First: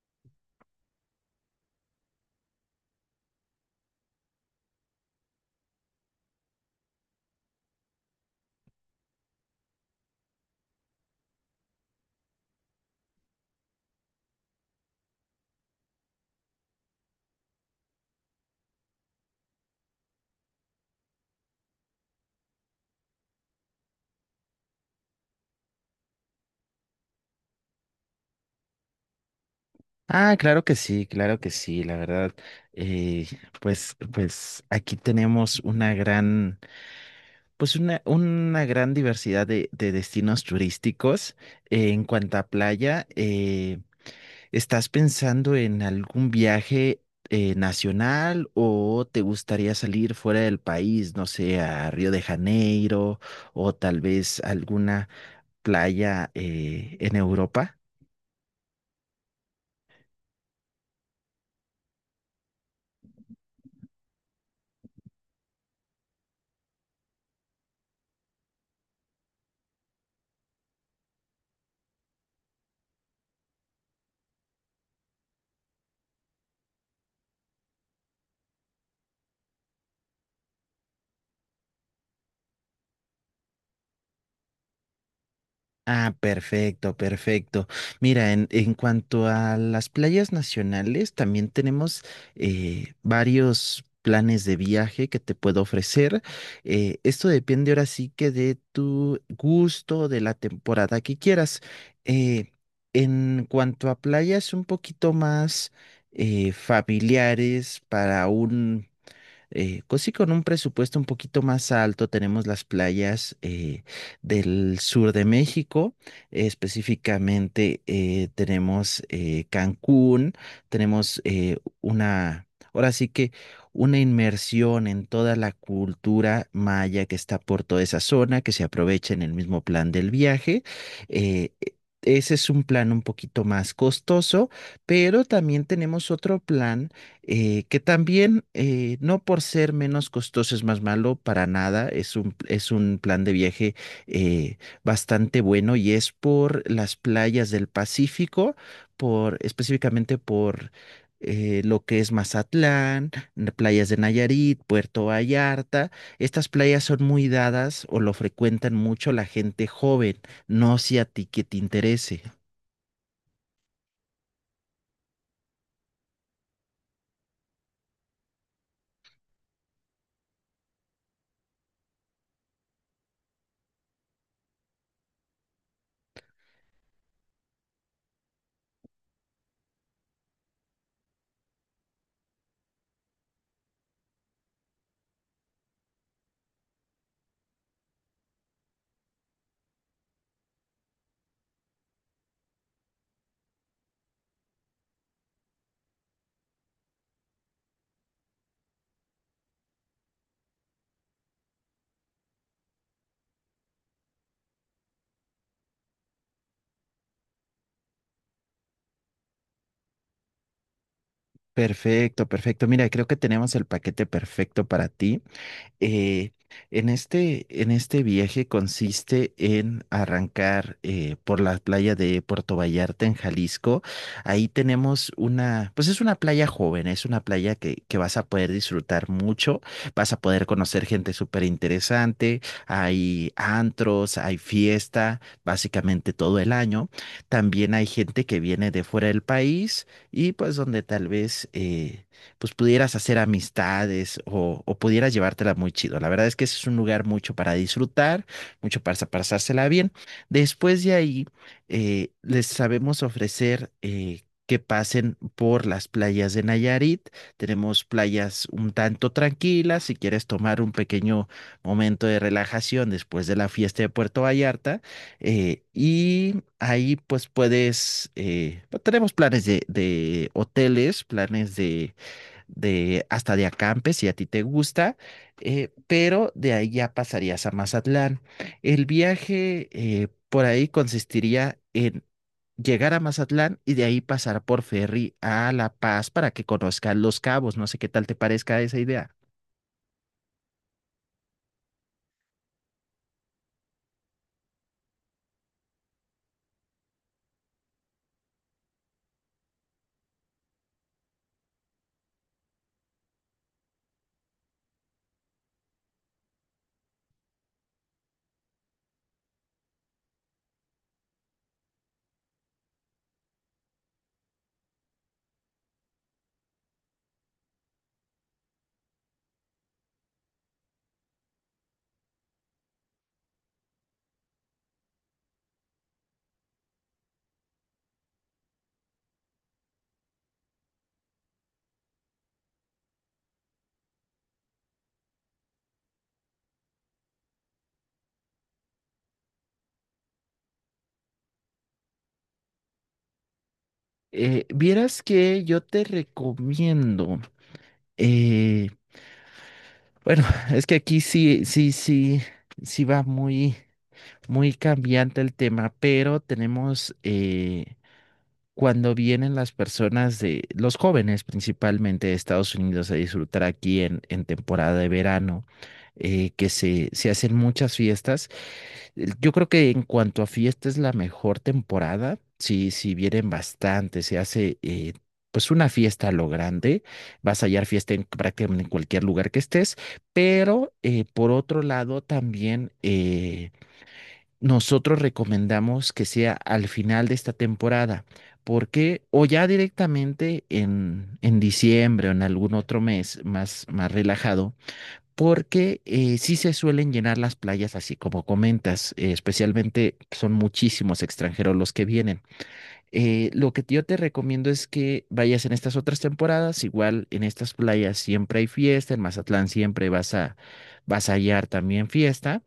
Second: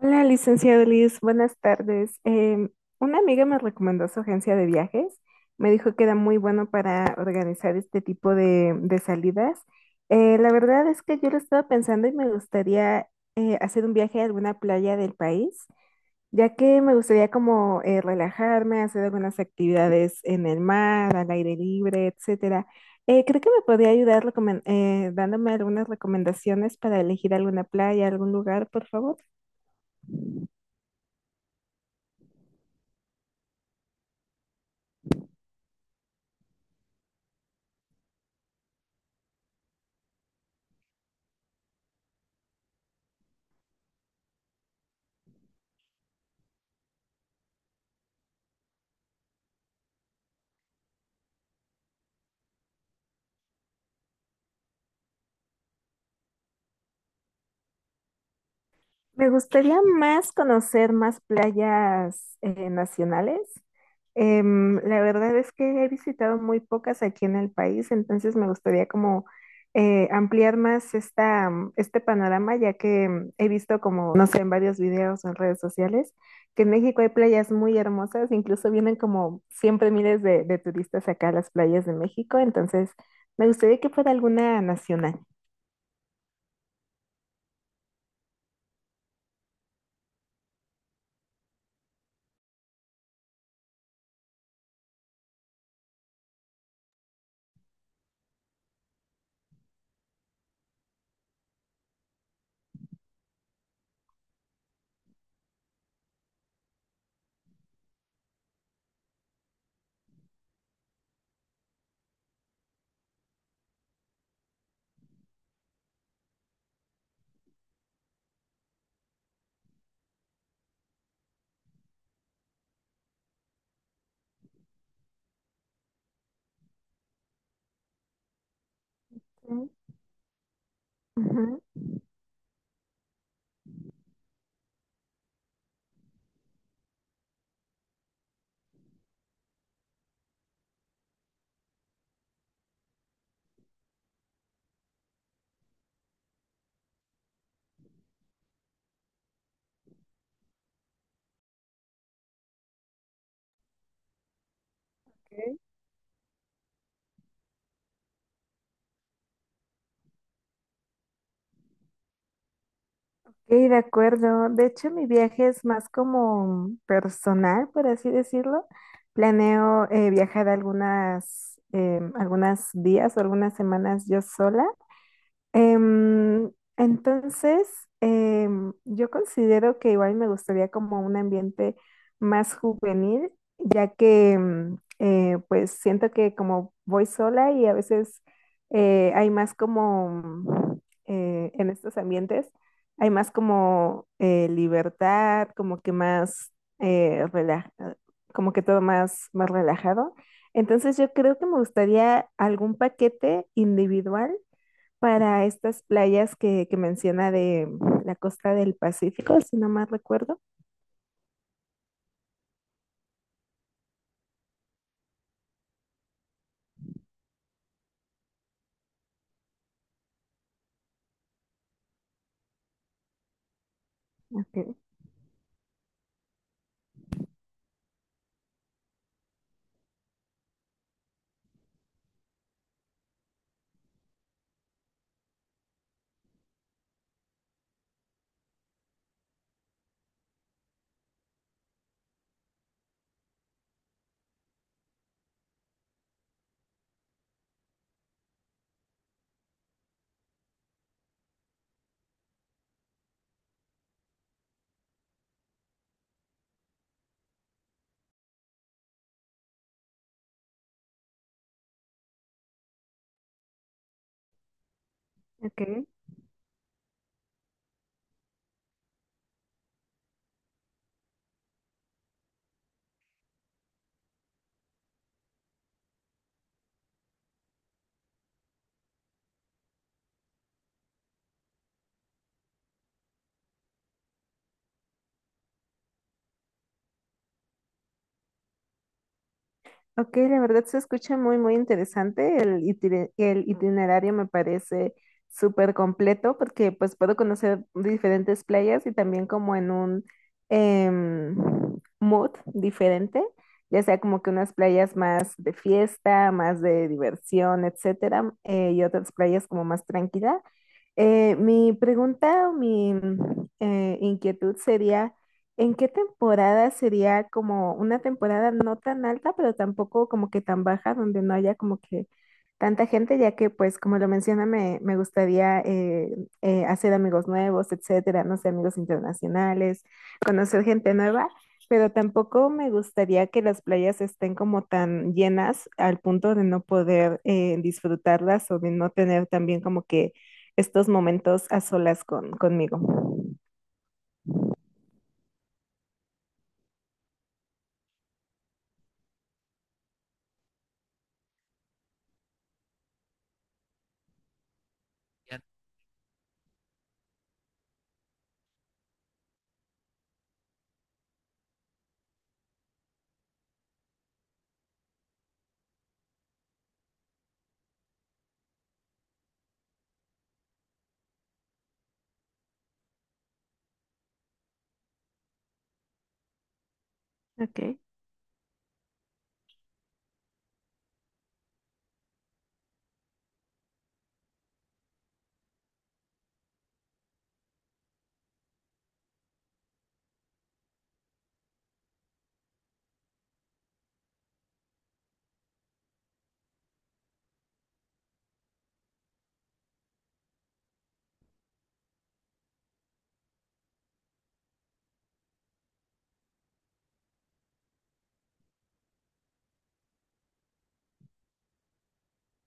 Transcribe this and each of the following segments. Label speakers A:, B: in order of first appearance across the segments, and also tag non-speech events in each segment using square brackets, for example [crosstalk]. A: Hola, licenciado Liz, buenas tardes. Una amiga me recomendó su agencia de viajes. Me dijo que era muy bueno para organizar este tipo de salidas. La verdad es que yo lo estaba pensando y me gustaría hacer un viaje a alguna playa del país, ya que me gustaría como relajarme, hacer algunas actividades en el mar, al aire libre, etcétera. Creo que me podría ayudar dándome algunas recomendaciones para elegir alguna playa, algún lugar, por favor.
B: Ah, claro que sí, la verdad. eh, pues aquí tenemos una gran, pues una gran diversidad de destinos turísticos. En cuanto a playa, ¿estás pensando en algún viaje nacional o te gustaría salir fuera del país, no sé, a Río de Janeiro o tal vez alguna playa en Europa?
A: Me gustaría más conocer más playas nacionales. La verdad es que he visitado muy pocas aquí en el país, entonces me gustaría como ampliar más este panorama, ya que he visto como, no sé, en varios videos o en redes sociales, que en México hay playas muy hermosas, incluso vienen como siempre miles de turistas acá a las playas de México, entonces me gustaría que fuera alguna nacional.
B: Ah, perfecto, perfecto. Mira, en cuanto a las playas nacionales, también tenemos varios planes de viaje que te puedo ofrecer. Esto depende ahora sí que de tu gusto, de la temporada que quieras. Eh, en cuanto a playas un poquito más familiares para pues sí, con un presupuesto un poquito más alto tenemos las playas del sur de México, específicamente tenemos Cancún, tenemos una, ahora sí que una inmersión en toda la cultura maya que está por toda esa zona, que se aprovecha en el mismo plan del viaje. Eh,
A: Ujú.
B: e- Ese es un plan un poquito más costoso, pero también tenemos otro plan que también no por ser menos costoso es más malo, para nada, es un plan de viaje eh, bastante bueno y es por las playas del Pacífico, por, específicamente por lo que es Mazatlán, playas de Nayarit, Puerto Vallarta. Estas playas son muy dadas o lo frecuentan mucho la gente joven, no si a ti que te interese.
A: Sí, de acuerdo. De hecho, mi viaje es más como personal, por así decirlo. Planeo viajar algunas días o algunas semanas yo sola. Em, entonces, yo considero que igual me gustaría como un ambiente más juvenil, ya que pues siento que como voy sola y a veces hay más como en estos ambientes, hay más como libertad, como que más eh, rela- como que todo más, más relajado. Entonces yo creo que me gustaría algún paquete individual para estas playas que menciona de la costa del Pacífico, si no mal recuerdo.
B: Perfecto, perfecto. Mira, creo que tenemos el paquete perfecto para ti. Eh, en este, en este viaje consiste en arrancar por la playa de Puerto Vallarta en Jalisco. Ahí
A: Ok,
B: tenemos una, pues es una playa joven, es una playa que vas a poder disfrutar mucho, vas a poder conocer gente súper interesante, hay antros, hay fiesta, básicamente todo el año. También hay gente que viene de fuera del país y pues donde tal vez... pues pudieras hacer amistades o pudieras llevártela muy chido. La verdad es que ese es un lugar mucho para disfrutar, mucho para pasársela bien. Después de ahí, les sabemos ofrecer... que pasen por las playas de Nayarit. Tenemos playas un tanto tranquilas. Si quieres tomar un pequeño momento de relajación después de la fiesta de Puerto Vallarta,
A: ok.
B: y ahí pues puedes, tenemos planes de hoteles, planes de hasta de acampe, si a ti te gusta, pero de ahí ya pasarías a Mazatlán. El viaje por ahí consistiría en llegar a Mazatlán y de ahí pasar por ferry a La Paz para que conozcas Los Cabos. No sé qué tal te parezca esa idea.
A: Ok, la verdad se escucha muy, muy interesante. El itinerario me parece súper completo porque pues puedo conocer diferentes playas y también como en un em, mood diferente, ya sea como que unas playas más de fiesta, más de diversión, etcétera, y otras playas como más tranquila. Mi pregunta o mi inquietud sería, ¿en qué temporada sería como una temporada no tan alta, pero tampoco como que tan baja, donde no haya como que tanta gente, ya que pues como lo menciona, me gustaría hacer amigos nuevos, etcétera, no sé, amigos internacionales, conocer gente nueva, pero tampoco me gustaría que las playas estén como tan llenas al punto de no poder disfrutarlas o de no tener también como que estos momentos a solas conmigo?
B: Vieras que yo te recomiendo, eh, bueno, [laughs] es que aquí sí, sí, sí, sí va muy, muy cambiante el tema, pero tenemos cuando vienen las personas de, los jóvenes principalmente de Estados Unidos a disfrutar aquí en temporada de verano, que se hacen muchas fiestas. Yo creo que en cuanto a fiesta es la mejor temporada, sí, sí vienen bastante, se hace pues una fiesta a lo grande, vas a hallar
A: Ok.
B: fiesta en prácticamente en cualquier lugar que estés, pero por otro lado también... nosotros recomendamos que sea al final de esta temporada, porque o ya directamente en diciembre o en algún otro mes más, más relajado, porque sí se suelen llenar las playas así como comentas, especialmente son muchísimos extranjeros los que vienen. Lo que yo te recomiendo es que vayas en estas otras temporadas, igual en estas playas siempre hay fiesta, en Mazatlán siempre vas a, vas a hallar también fiesta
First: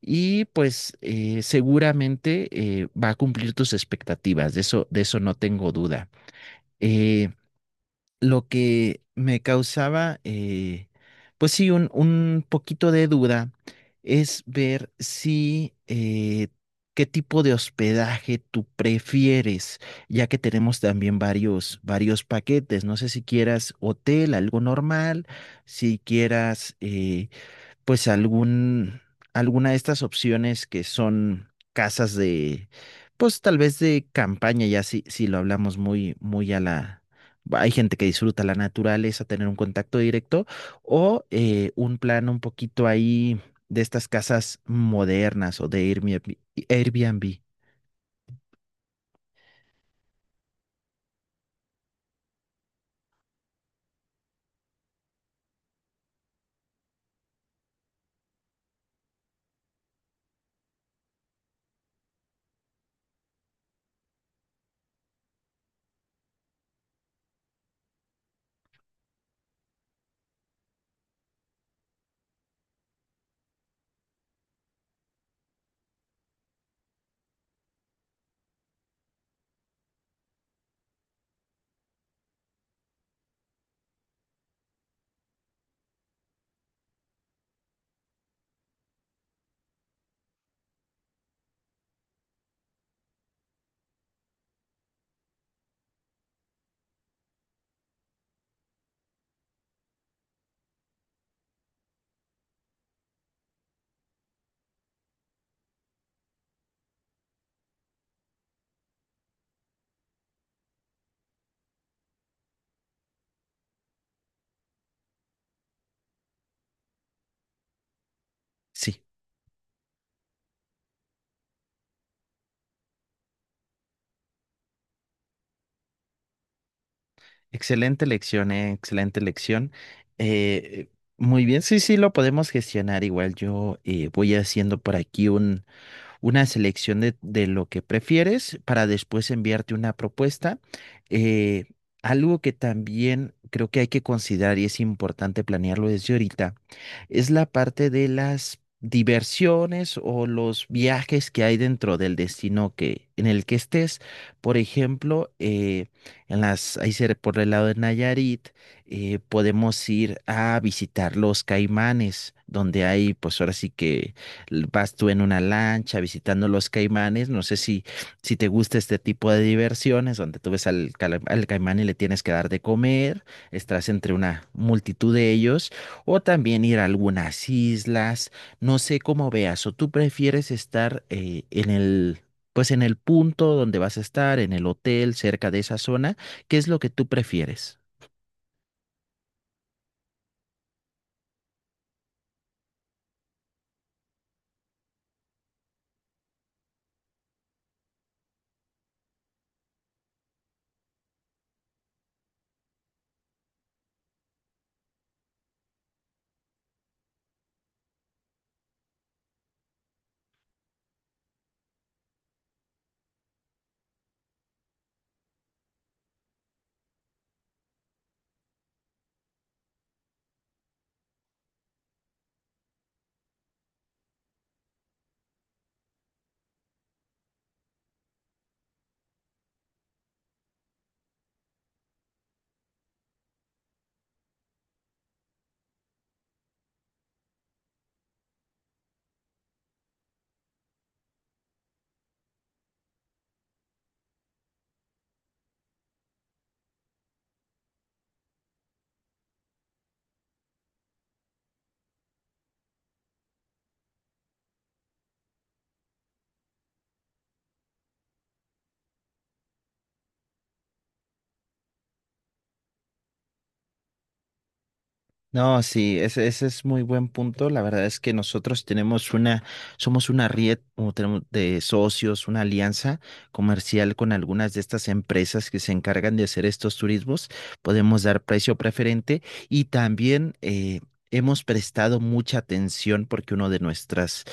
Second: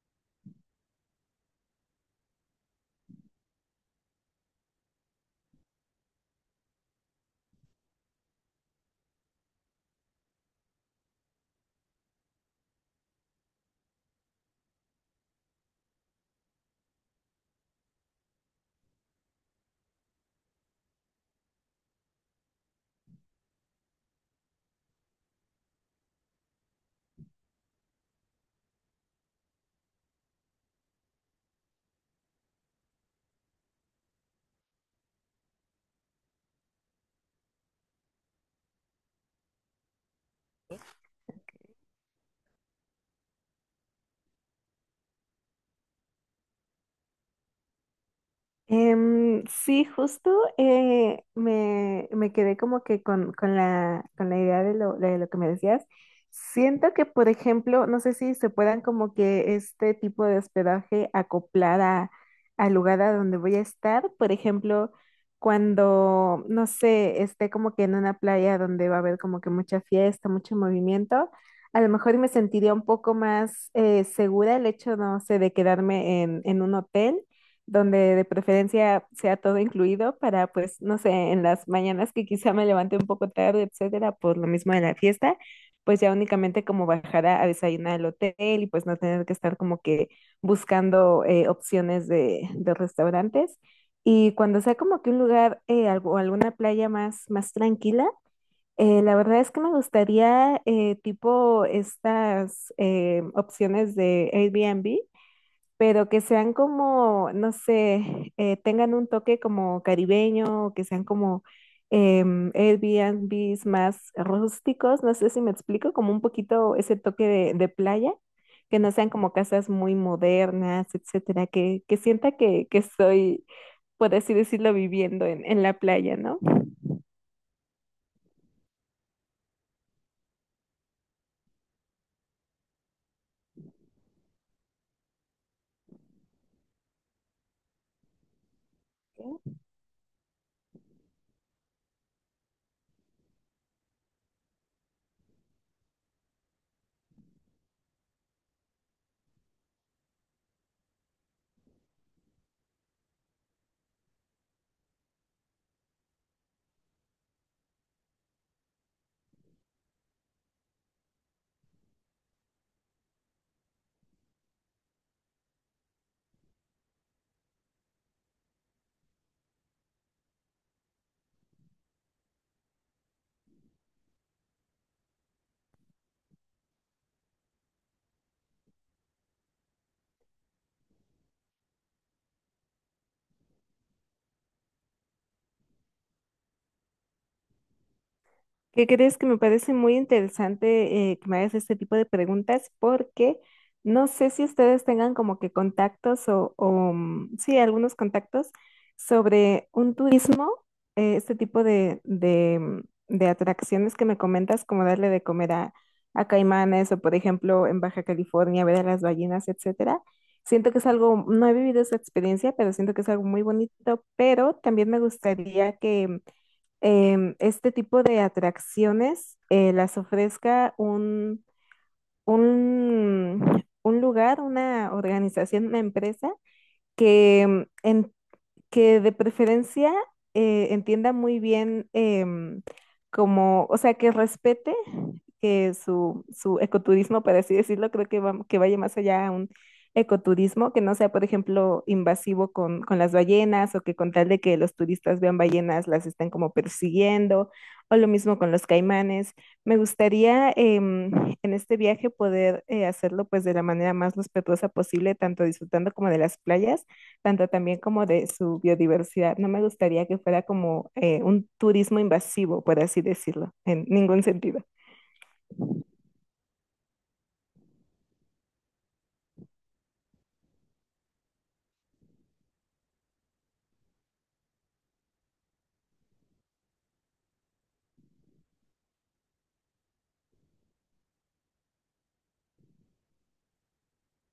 B: y pues seguramente va a cumplir tus expectativas, de eso no tengo duda. Eh, lo que me causaba, pues sí, un poquito de duda es ver si qué tipo de hospedaje tú prefieres, ya que tenemos también varios, varios paquetes. No sé si quieras hotel, algo normal, si quieras... pues algún, alguna de estas opciones que son casas de, pues tal vez de campaña, ya si, si lo hablamos muy, muy a la... Hay gente que disfruta la naturaleza, tener un contacto directo, o un plan un poquito ahí de estas casas modernas o de Airbnb. Airbnb.
A: Sí, justo me quedé como que con la idea de de lo que me decías. Siento que, por ejemplo, no sé si se puedan como que este tipo de hospedaje acoplar al lugar a donde voy a estar. Por ejemplo, cuando, no sé, esté como que en una playa donde va a haber como que mucha fiesta, mucho movimiento. A lo mejor me sentiría un poco más segura el hecho, no sé, de quedarme en un hotel donde de preferencia sea todo incluido para, pues, no sé, en las mañanas que quizá me levante un poco tarde, etcétera, por lo mismo de la fiesta, pues ya únicamente como bajar a desayunar al hotel y pues no tener que estar como que buscando opciones de restaurantes. Y cuando sea como que un lugar alguna playa más, más tranquila, la verdad es que me gustaría tipo estas opciones de Airbnb, pero que sean como, no sé, tengan un toque como caribeño, o que sean como Airbnbs más rústicos, no sé si me explico, como un poquito ese toque de playa, que no
B: Sí,
A: sean como casas muy modernas, etcétera, que sienta que estoy, por así decirlo, viviendo en la playa, ¿no?
B: excelente lección, excelente lección. Eh, muy bien, sí, sí, lo podemos gestionar igual. Yo voy haciendo por aquí una selección de lo que prefieres para después enviarte una propuesta. Eh, algo que también creo que hay que considerar y es importante planearlo desde ahorita es la parte de las diversiones o los viajes que hay dentro del destino que en el que estés. Por ejemplo, en las ahí por el lado de Nayarit podemos ir a visitar los Caimanes, donde hay, pues ahora sí que vas tú en una lancha visitando los caimanes, no sé si, si te gusta este tipo de diversiones donde tú ves al, al caimán y le tienes que dar de comer, estás entre una multitud de ellos, o también ir a algunas islas, no sé cómo veas, o tú prefieres estar en el... Pues en el punto donde vas a estar, en el hotel, cerca de esa zona, ¿qué es lo que tú prefieres?
A: ¿Qué crees? Que me parece muy interesante que me hagas este tipo de preguntas. Porque no sé si ustedes tengan como que contactos sí, algunos contactos sobre un turismo, este tipo de atracciones que me comentas, como darle de comer a caimanes o, por ejemplo, en Baja California, ver a las ballenas, etcétera. Siento que es algo, no he vivido esa experiencia, pero siento que es algo muy bonito, pero también me gustaría que este tipo de atracciones las ofrezca un lugar, una organización, una empresa que em, en que de preferencia entienda muy bien como, o sea, que respete que su ecoturismo, por así decirlo, creo que que vaya más allá a un ecoturismo, que no sea, por ejemplo, invasivo con las ballenas o que con tal de que los turistas vean ballenas las estén como persiguiendo, o lo mismo con los caimanes. Me gustaría en este viaje poder hacerlo pues de la manera más respetuosa posible, tanto disfrutando como de las playas tanto también como de su biodiversidad. No me gustaría que fuera como un turismo invasivo, por así decirlo, en ningún sentido.
B: No, sí, ese es muy buen punto. La verdad es que nosotros tenemos una, somos una red o tenemos de socios, una alianza comercial con algunas de estas empresas que se encargan de hacer estos turismos. Podemos dar precio preferente y también hemos prestado mucha atención porque uno de nuestros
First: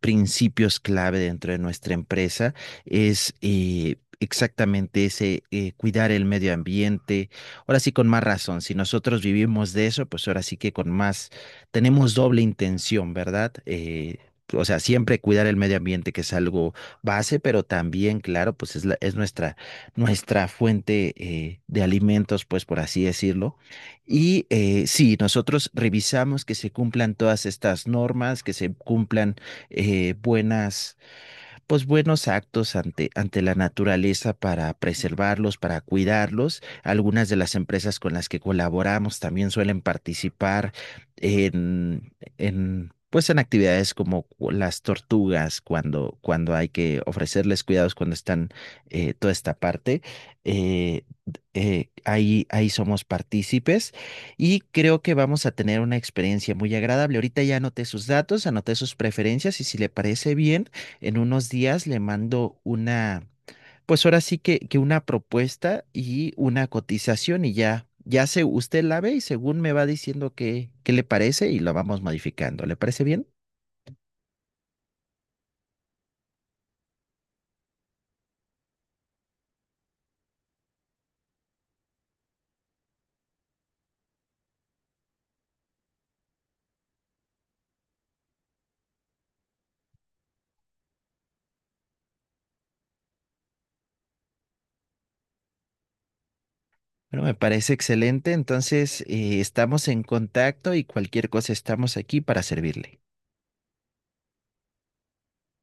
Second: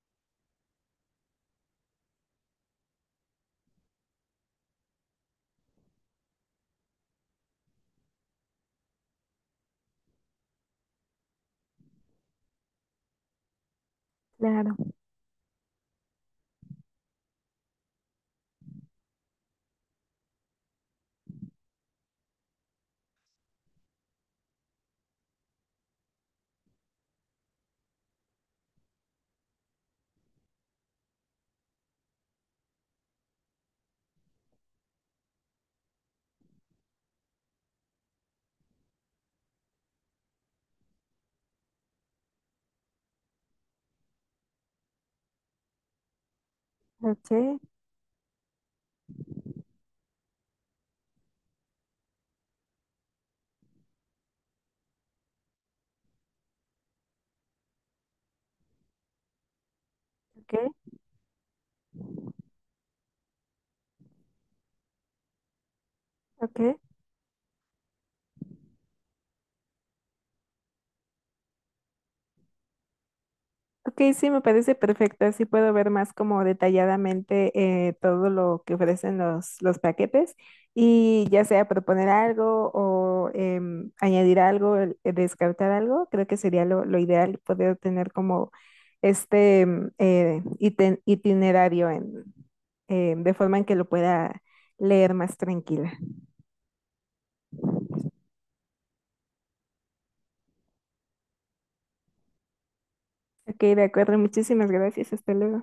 B: principios clave dentro de nuestra empresa es... exactamente ese, cuidar el medio ambiente, ahora sí con más razón, si nosotros vivimos de eso, pues ahora sí que con más, tenemos doble intención, ¿verdad? O
A: Claro,
B: sea, siempre cuidar el medio ambiente, que es algo base, pero también, claro, pues es, es nuestra, nuestra fuente de alimentos, pues por así decirlo. Y sí, nosotros revisamos que se cumplan todas estas normas, que se cumplan buenas pues buenos actos ante, ante la naturaleza para preservarlos, para cuidarlos. Algunas de las empresas con las que colaboramos también suelen participar en pues en actividades como las tortugas, cuando, cuando hay que
A: ok,
B: ofrecerles cuidados, cuando están toda esta parte, eh, ahí, ahí somos partícipes y creo que vamos a tener una experiencia muy agradable. Ahorita ya anoté sus datos, anoté sus preferencias y si le parece
A: ok,
B: bien. En unos días le mando una, pues ahora sí que una propuesta y
A: ok.
B: una cotización y ya, ya se, usted la ve y según me va diciendo qué, qué le parece y lo vamos modificando. ¿Le parece bien?
A: Ok, sí, me parece perfecto. Así puedo ver más como detalladamente todo lo que ofrecen los paquetes, y ya sea proponer algo o añadir algo, descartar algo. Creo que sería lo ideal poder tener como este itinerario de forma en que lo pueda leer más tranquila.
B: Bueno, me parece excelente. Entonces, estamos en contacto y cualquier cosa estamos aquí para servirle.
A: Ok, de acuerdo. Muchísimas gracias. Hasta luego.